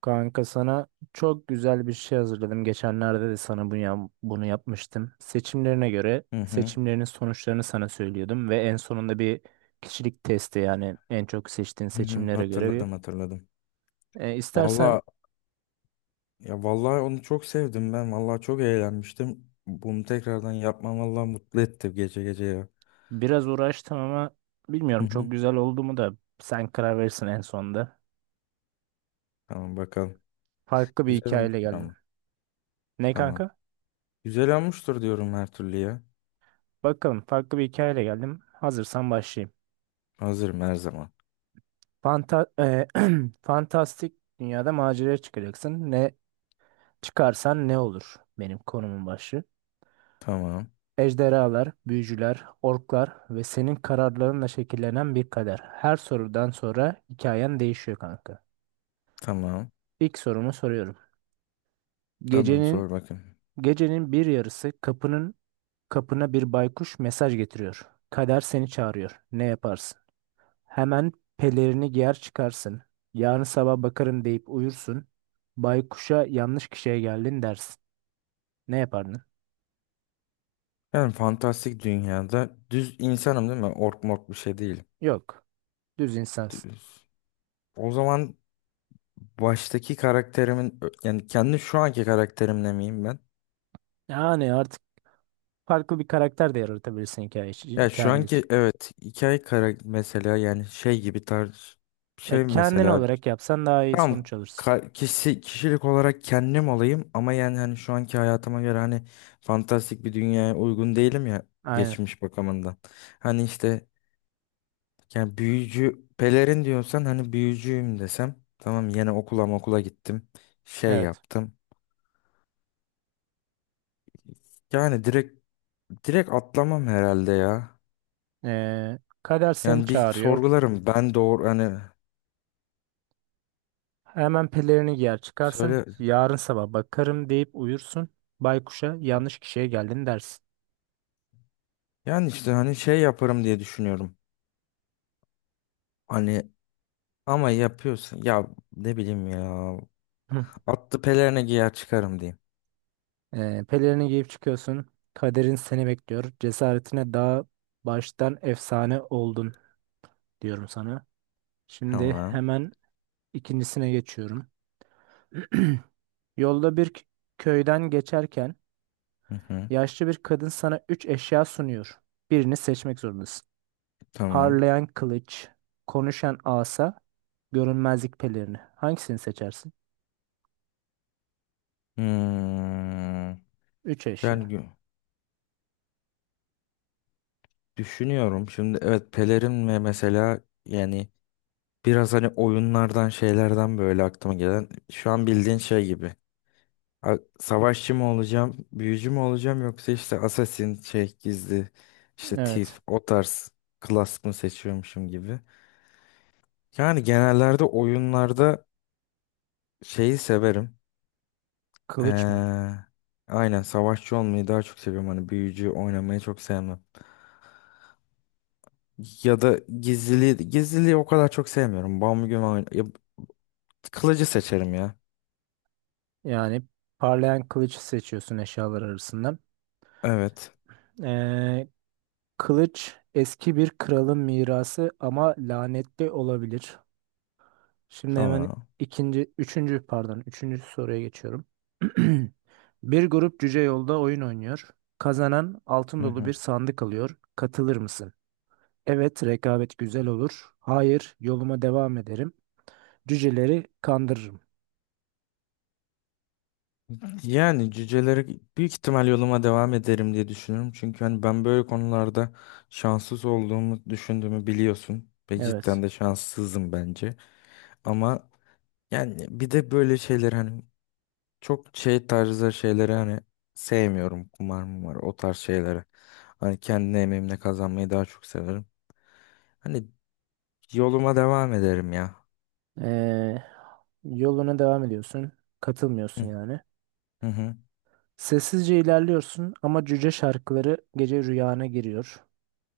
Kanka sana çok güzel bir şey hazırladım. Geçenlerde de sana bunu yapmıştım. Seçimlerine göre Hı hı, seçimlerinin sonuçlarını sana söylüyordum ve en sonunda bir kişilik testi, yani en çok seçtiğin hı hı, seçimlere göre bir. hatırladım hatırladım. İstersen Valla ya vallahi onu çok sevdim ben. Vallahi çok eğlenmiştim. Bunu tekrardan yapmam vallahi mutlu etti gece gece ya. biraz uğraştım ama Hı bilmiyorum çok hı. güzel oldu mu, da sen karar verirsin en sonunda. Tamam bakalım. Farklı bir Güzel hikayeyle olmuştur geldim. ama. Ne Tamam. kanka? Güzel olmuştur diyorum her türlü ya. Bakalım, farklı bir hikayeyle geldim. Hazırsan başlayayım. Hazırım her zaman. Fanta e, fantastik dünyada maceraya çıkacaksın. Çıkarsan ne olur? Benim konumun başı. Tamam. Ejderhalar, büyücüler, orklar ve senin kararlarınla şekillenen bir kader. Her sorudan sonra hikayen değişiyor kanka. Tamam. İlk sorumu soruyorum. Tamam Gecenin sor bakayım. gecenin bir yarısı kapına bir baykuş mesaj getiriyor. Kader seni çağırıyor. Ne yaparsın? Hemen pelerini giyer çıkarsın. Yarın sabah bakarım deyip uyursun. Baykuşa yanlış kişiye geldin dersin. Ne yapardın? Ben fantastik dünyada düz insanım değil mi? Ork mork bir şey değil. Yok. Düz insansın. Düz. O zaman baştaki karakterimin yani kendi şu anki karakterimle miyim ben? Yani artık farklı bir karakter de yaratabilirsin hikaye için, Ya şu kendi anki için. evet hikaye kara mesela yani şey gibi tarz şey Kendin mesela olarak yapsan daha iyi tam sonuç alırsın. kişi, kişilik olarak kendim olayım ama yani hani şu anki hayatıma göre hani fantastik bir dünyaya uygun değilim ya Aynen. geçmiş bakımından. Hani işte yani büyücü pelerin diyorsan hani büyücüyüm desem tamam yine okula gittim şey Evet. yaptım. Yani direkt atlamam herhalde ya. Kader seni Yani bir çağırıyor. sorgularım ben doğru hani Hemen pelerini giyer çıkarsın. söyle. Yarın sabah bakarım deyip uyursun. Baykuşa yanlış kişiye geldin dersin. Yani işte hani şey yaparım diye düşünüyorum. Hani ama yapıyorsun ya ne bileyim ya. Hı. Attı pelerine giyer çıkarım diyeyim. Pelerini giyip çıkıyorsun. Kaderin seni bekliyor. Cesaretine daha baştan efsane oldun diyorum sana. Şimdi Tamam. hemen ikincisine geçiyorum. Yolda bir köyden geçerken Hı hı. yaşlı bir kadın sana üç eşya sunuyor. Birini seçmek zorundasın. Tamam. Parlayan kılıç, konuşan asa, görünmezlik pelerini. Hangisini seçersin? Hmm. Üç Yani eşya. gü- Düşünüyorum şimdi evet pelerin ve mesela yani biraz hani oyunlardan şeylerden böyle aklıma gelen şu an bildiğin şey gibi. Savaşçı mı olacağım, büyücü mü olacağım yoksa işte assassin şey gizli işte Evet. thief o tarz class mı seçiyormuşum gibi. Yani genellerde oyunlarda şeyi severim. Kılıç mı? Ee, aynen savaşçı olmayı daha çok seviyorum. Hani büyücü oynamayı çok sevmem. Ya da gizliliği o kadar çok sevmiyorum. Ya, kılıcı seçerim ya. Yani parlayan kılıcı seçiyorsun eşyalar arasından. Evet. Ee, kılıç eski bir kralın mirası ama lanetli olabilir. Şimdi hemen Tamam. Üçüncü, pardon, üçüncü soruya geçiyorum. Bir grup cüce yolda oyun oynuyor. Kazanan altın Hı dolu bir hı. sandık alıyor. Katılır mısın? Evet, rekabet güzel olur. Hayır, yoluma devam ederim. Cüceleri kandırırım. Yani cüceleri büyük ihtimal yoluma devam ederim diye düşünüyorum. Çünkü hani ben böyle konularda şanssız olduğumu düşündüğümü biliyorsun. Ve Evet. cidden de şanssızım bence. Ama yani bir de böyle şeyler hani çok şey tarzı şeyleri hani sevmiyorum. Kumar mumar o tarz şeyleri. Hani kendi emeğimle kazanmayı daha çok severim. Hani yoluma devam ederim ya. Ee, yoluna devam ediyorsun. Katılmıyorsun Hı yani. hı hı. Sessizce ilerliyorsun ama cüce şarkıları gece rüyana giriyor.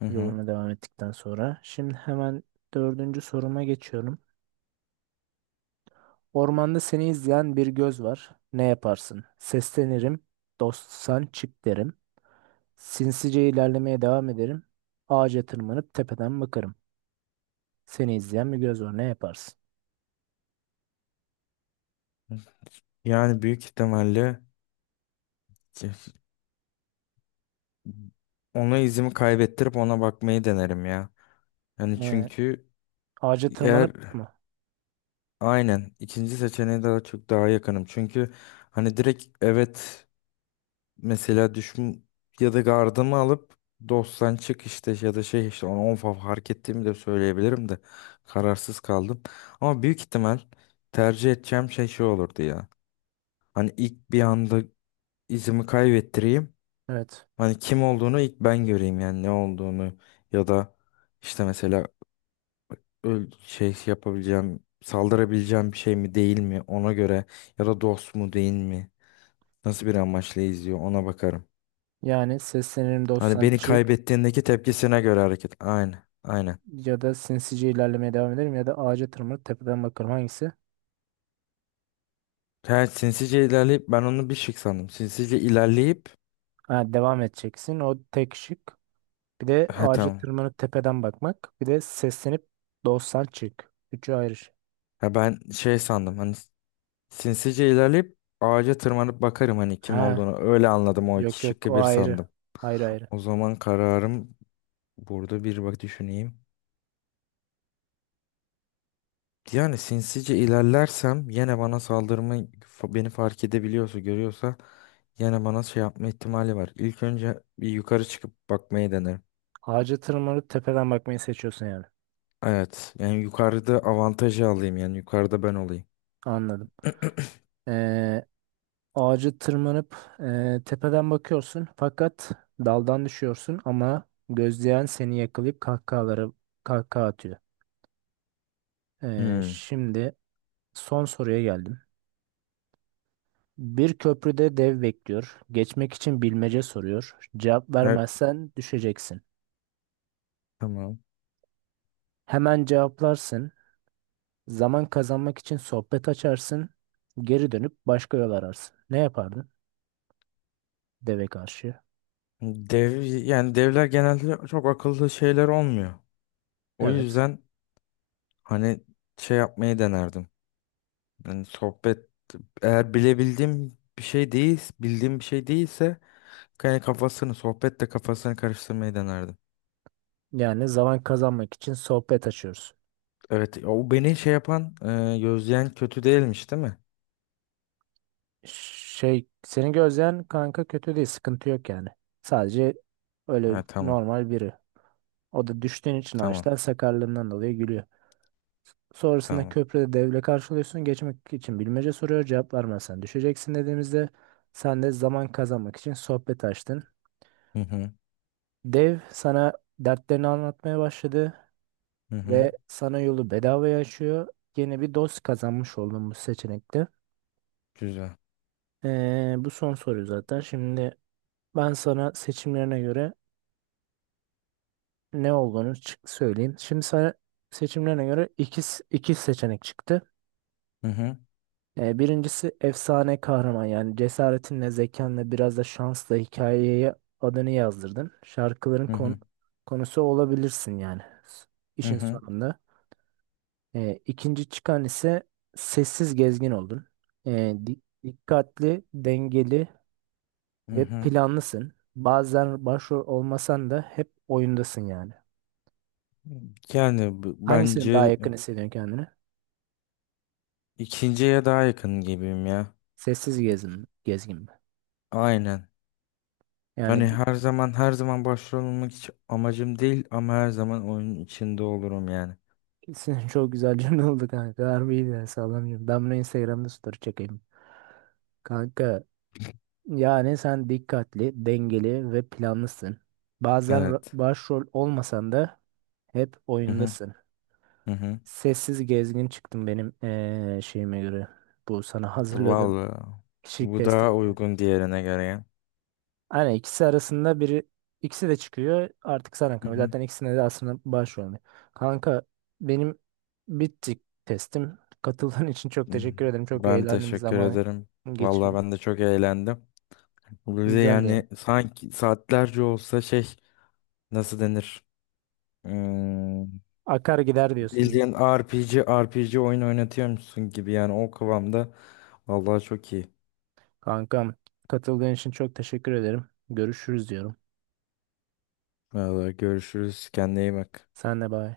Hı hı. Yoluna devam ettikten sonra. Şimdi hemen dördüncü soruma geçiyorum. Ormanda seni izleyen bir göz var. Ne yaparsın? Seslenirim. Dostsan çık derim. Sinsice ilerlemeye devam ederim. Ağaca tırmanıp tepeden bakarım. Seni izleyen bir göz var. Ne yaparsın? Yani büyük ihtimalle ki- ona izimi kaybettirip ona bakmayı denerim ya. Yani Ee, çünkü ağaca eğer tırmanıp mı? aynen ikinci seçeneğe daha çok daha yakınım. Çünkü hani direkt evet. Mesela düşün ya da gardımı alıp dosttan çık işte ya da şey işte onu fark ettiğimi de söyleyebilirim de kararsız kaldım. Ama büyük ihtimal tercih edeceğim şey olurdu ya. Hani ilk bir anda izimi kaybettireyim. Evet. Hani kim olduğunu ilk ben göreyim yani ne olduğunu ya da işte mesela şey yapabileceğim saldırabileceğim bir şey mi değil mi ona göre ya da dost mu değil mi nasıl bir amaçla izliyor ona bakarım. Yani seslenirim Hani dostsan beni çık, kaybettiğindeki tepkisine göre hareket. Aynen. Aynen. ya da sinsice ilerlemeye devam ederim, ya da ağaca tırmanıp tepeden bakarım. Hangisi? Ha, sinsice ilerleyip ben onu bir şık sandım. Sinsice ilerleyip Ha, devam edeceksin. O tek şık. Bir de ha ağaca tamam. tırmanıp tepeden bakmak. Bir de seslenip dostsan çık. Üçü ayrı şey. Ha ben şey sandım hani sinsice ilerleyip ağaca tırmanıp bakarım hani kim Ha, olduğunu. Öyle anladım o Yok iki yok şıkkı o bir ayrı. sandım. Ayrı ayrı. O zaman kararım burada bir bak düşüneyim. Yani sinsice ilerlersem yine bana beni fark edebiliyorsa görüyorsa yine bana şey yapma ihtimali var. İlk önce bir yukarı çıkıp bakmayı denerim. Ağaca tırmanıp tepeden bakmayı seçiyorsun yani. Evet. Yani yukarıda avantajı alayım. Yani yukarıda ben olayım. Anladım. Ee, ağaca tırmanıp tepeden bakıyorsun fakat daldan düşüyorsun ama gözleyen seni yakalayıp kahkaha atıyor. Hmm. Şimdi son soruya geldim. Bir köprüde dev bekliyor. Geçmek için bilmece soruyor. Cevap Her, vermezsen düşeceksin. tamam. Hemen cevaplarsın. Zaman kazanmak için sohbet açarsın, geri dönüp başka yol ararsın. Ne yapardın deve karşı? Dev, yani devler genelde çok akıllı şeyler olmuyor. O Evet. yüzden hani şey yapmayı denerdim. Yani sohbet eğer bilebildiğim bir şey değil, bildiğim bir şey değilse yani sohbetle kafasını karıştırmayı denerdim. Yani zaman kazanmak için sohbet açıyoruz. Evet, o beni şey yapan, gözleyen kötü değilmiş, değil mi? Şey, seni gözleyen kanka kötü değil, sıkıntı yok yani. Sadece öyle Ha, tamam. normal biri. O da düştüğün için Tamam. ağaçtan, sakarlığından dolayı gülüyor. Sonrasında Tamam. köprüde devle karşılıyorsun. Geçmek için bilmece soruyor. Cevap vermezsen düşeceksin dediğimizde sen de zaman kazanmak için sohbet açtın. Hı hı. Dev sana dertlerini anlatmaya başladı. Hı hı. Ve sana yolu bedavaya açıyor. Yeni bir dost kazanmış oldun bu seçenekte. Güzel. Bu son soru zaten. Şimdi ben sana seçimlerine göre ne olduğunu söyleyeyim. Şimdi sana seçimlerine göre iki seçenek çıktı. Hı hı. Birincisi efsane kahraman, yani cesaretinle, zekanla, biraz da şansla hikayeye adını yazdırdın. Şarkıların Hı hı. Konusu olabilirsin yani s- Hı işin hı. sonunda. İkinci çıkan ise sessiz gezgin oldun. Dikkatli, dengeli Hı ve hı. planlısın. Bazen başrol olmasan da hep oyundasın yani. Hangisine daha Bence yakın hissediyorsun kendini? ikinciye daha yakın gibiyim ya. Sessiz gezgin mi? Aynen. Hani Yani her zaman başrol olmak hiç amacım değil ama her zaman oyunun içinde olurum yani. ikisini çok güzel cümle oldu kanka. Harbiydi ya, sağlam cümle. Ben bunu Instagram'da story çekeyim. Kanka, yani sen dikkatli, dengeli ve planlısın. Bazen Evet. başrol olmasan da hep Hı hı. oyundasın. Hı hı. Sessiz gezgin çıktım benim şeyime göre. Bu sana hazırladığım Vallahi kişilik bu testine daha göre. uygun diğerine göre ya. Aynen, ikisi arasında biri ikisi de çıkıyor. Artık sana Hı kalıyor. hı. Zaten ikisine de aslında başvuruyorum. Kanka, benim bitti testim. Katıldığın için çok Hı. teşekkür ederim. Çok Ben eğlendim, teşekkür zaman ederim. Vallahi geçirdik. ben de çok eğlendim. Bize Güzeldi yani. yani sanki saatlerce olsa şey nasıl denir? Hmm, Akar gider diyorsun bildiğin RPG oyun oynatıyormuşsun gibi yani o kıvamda. Vallahi çok iyi. kankam. Katıldığın için çok teşekkür ederim. Görüşürüz diyorum. Vallahi görüşürüz. Kendine iyi bak. Sen de bay.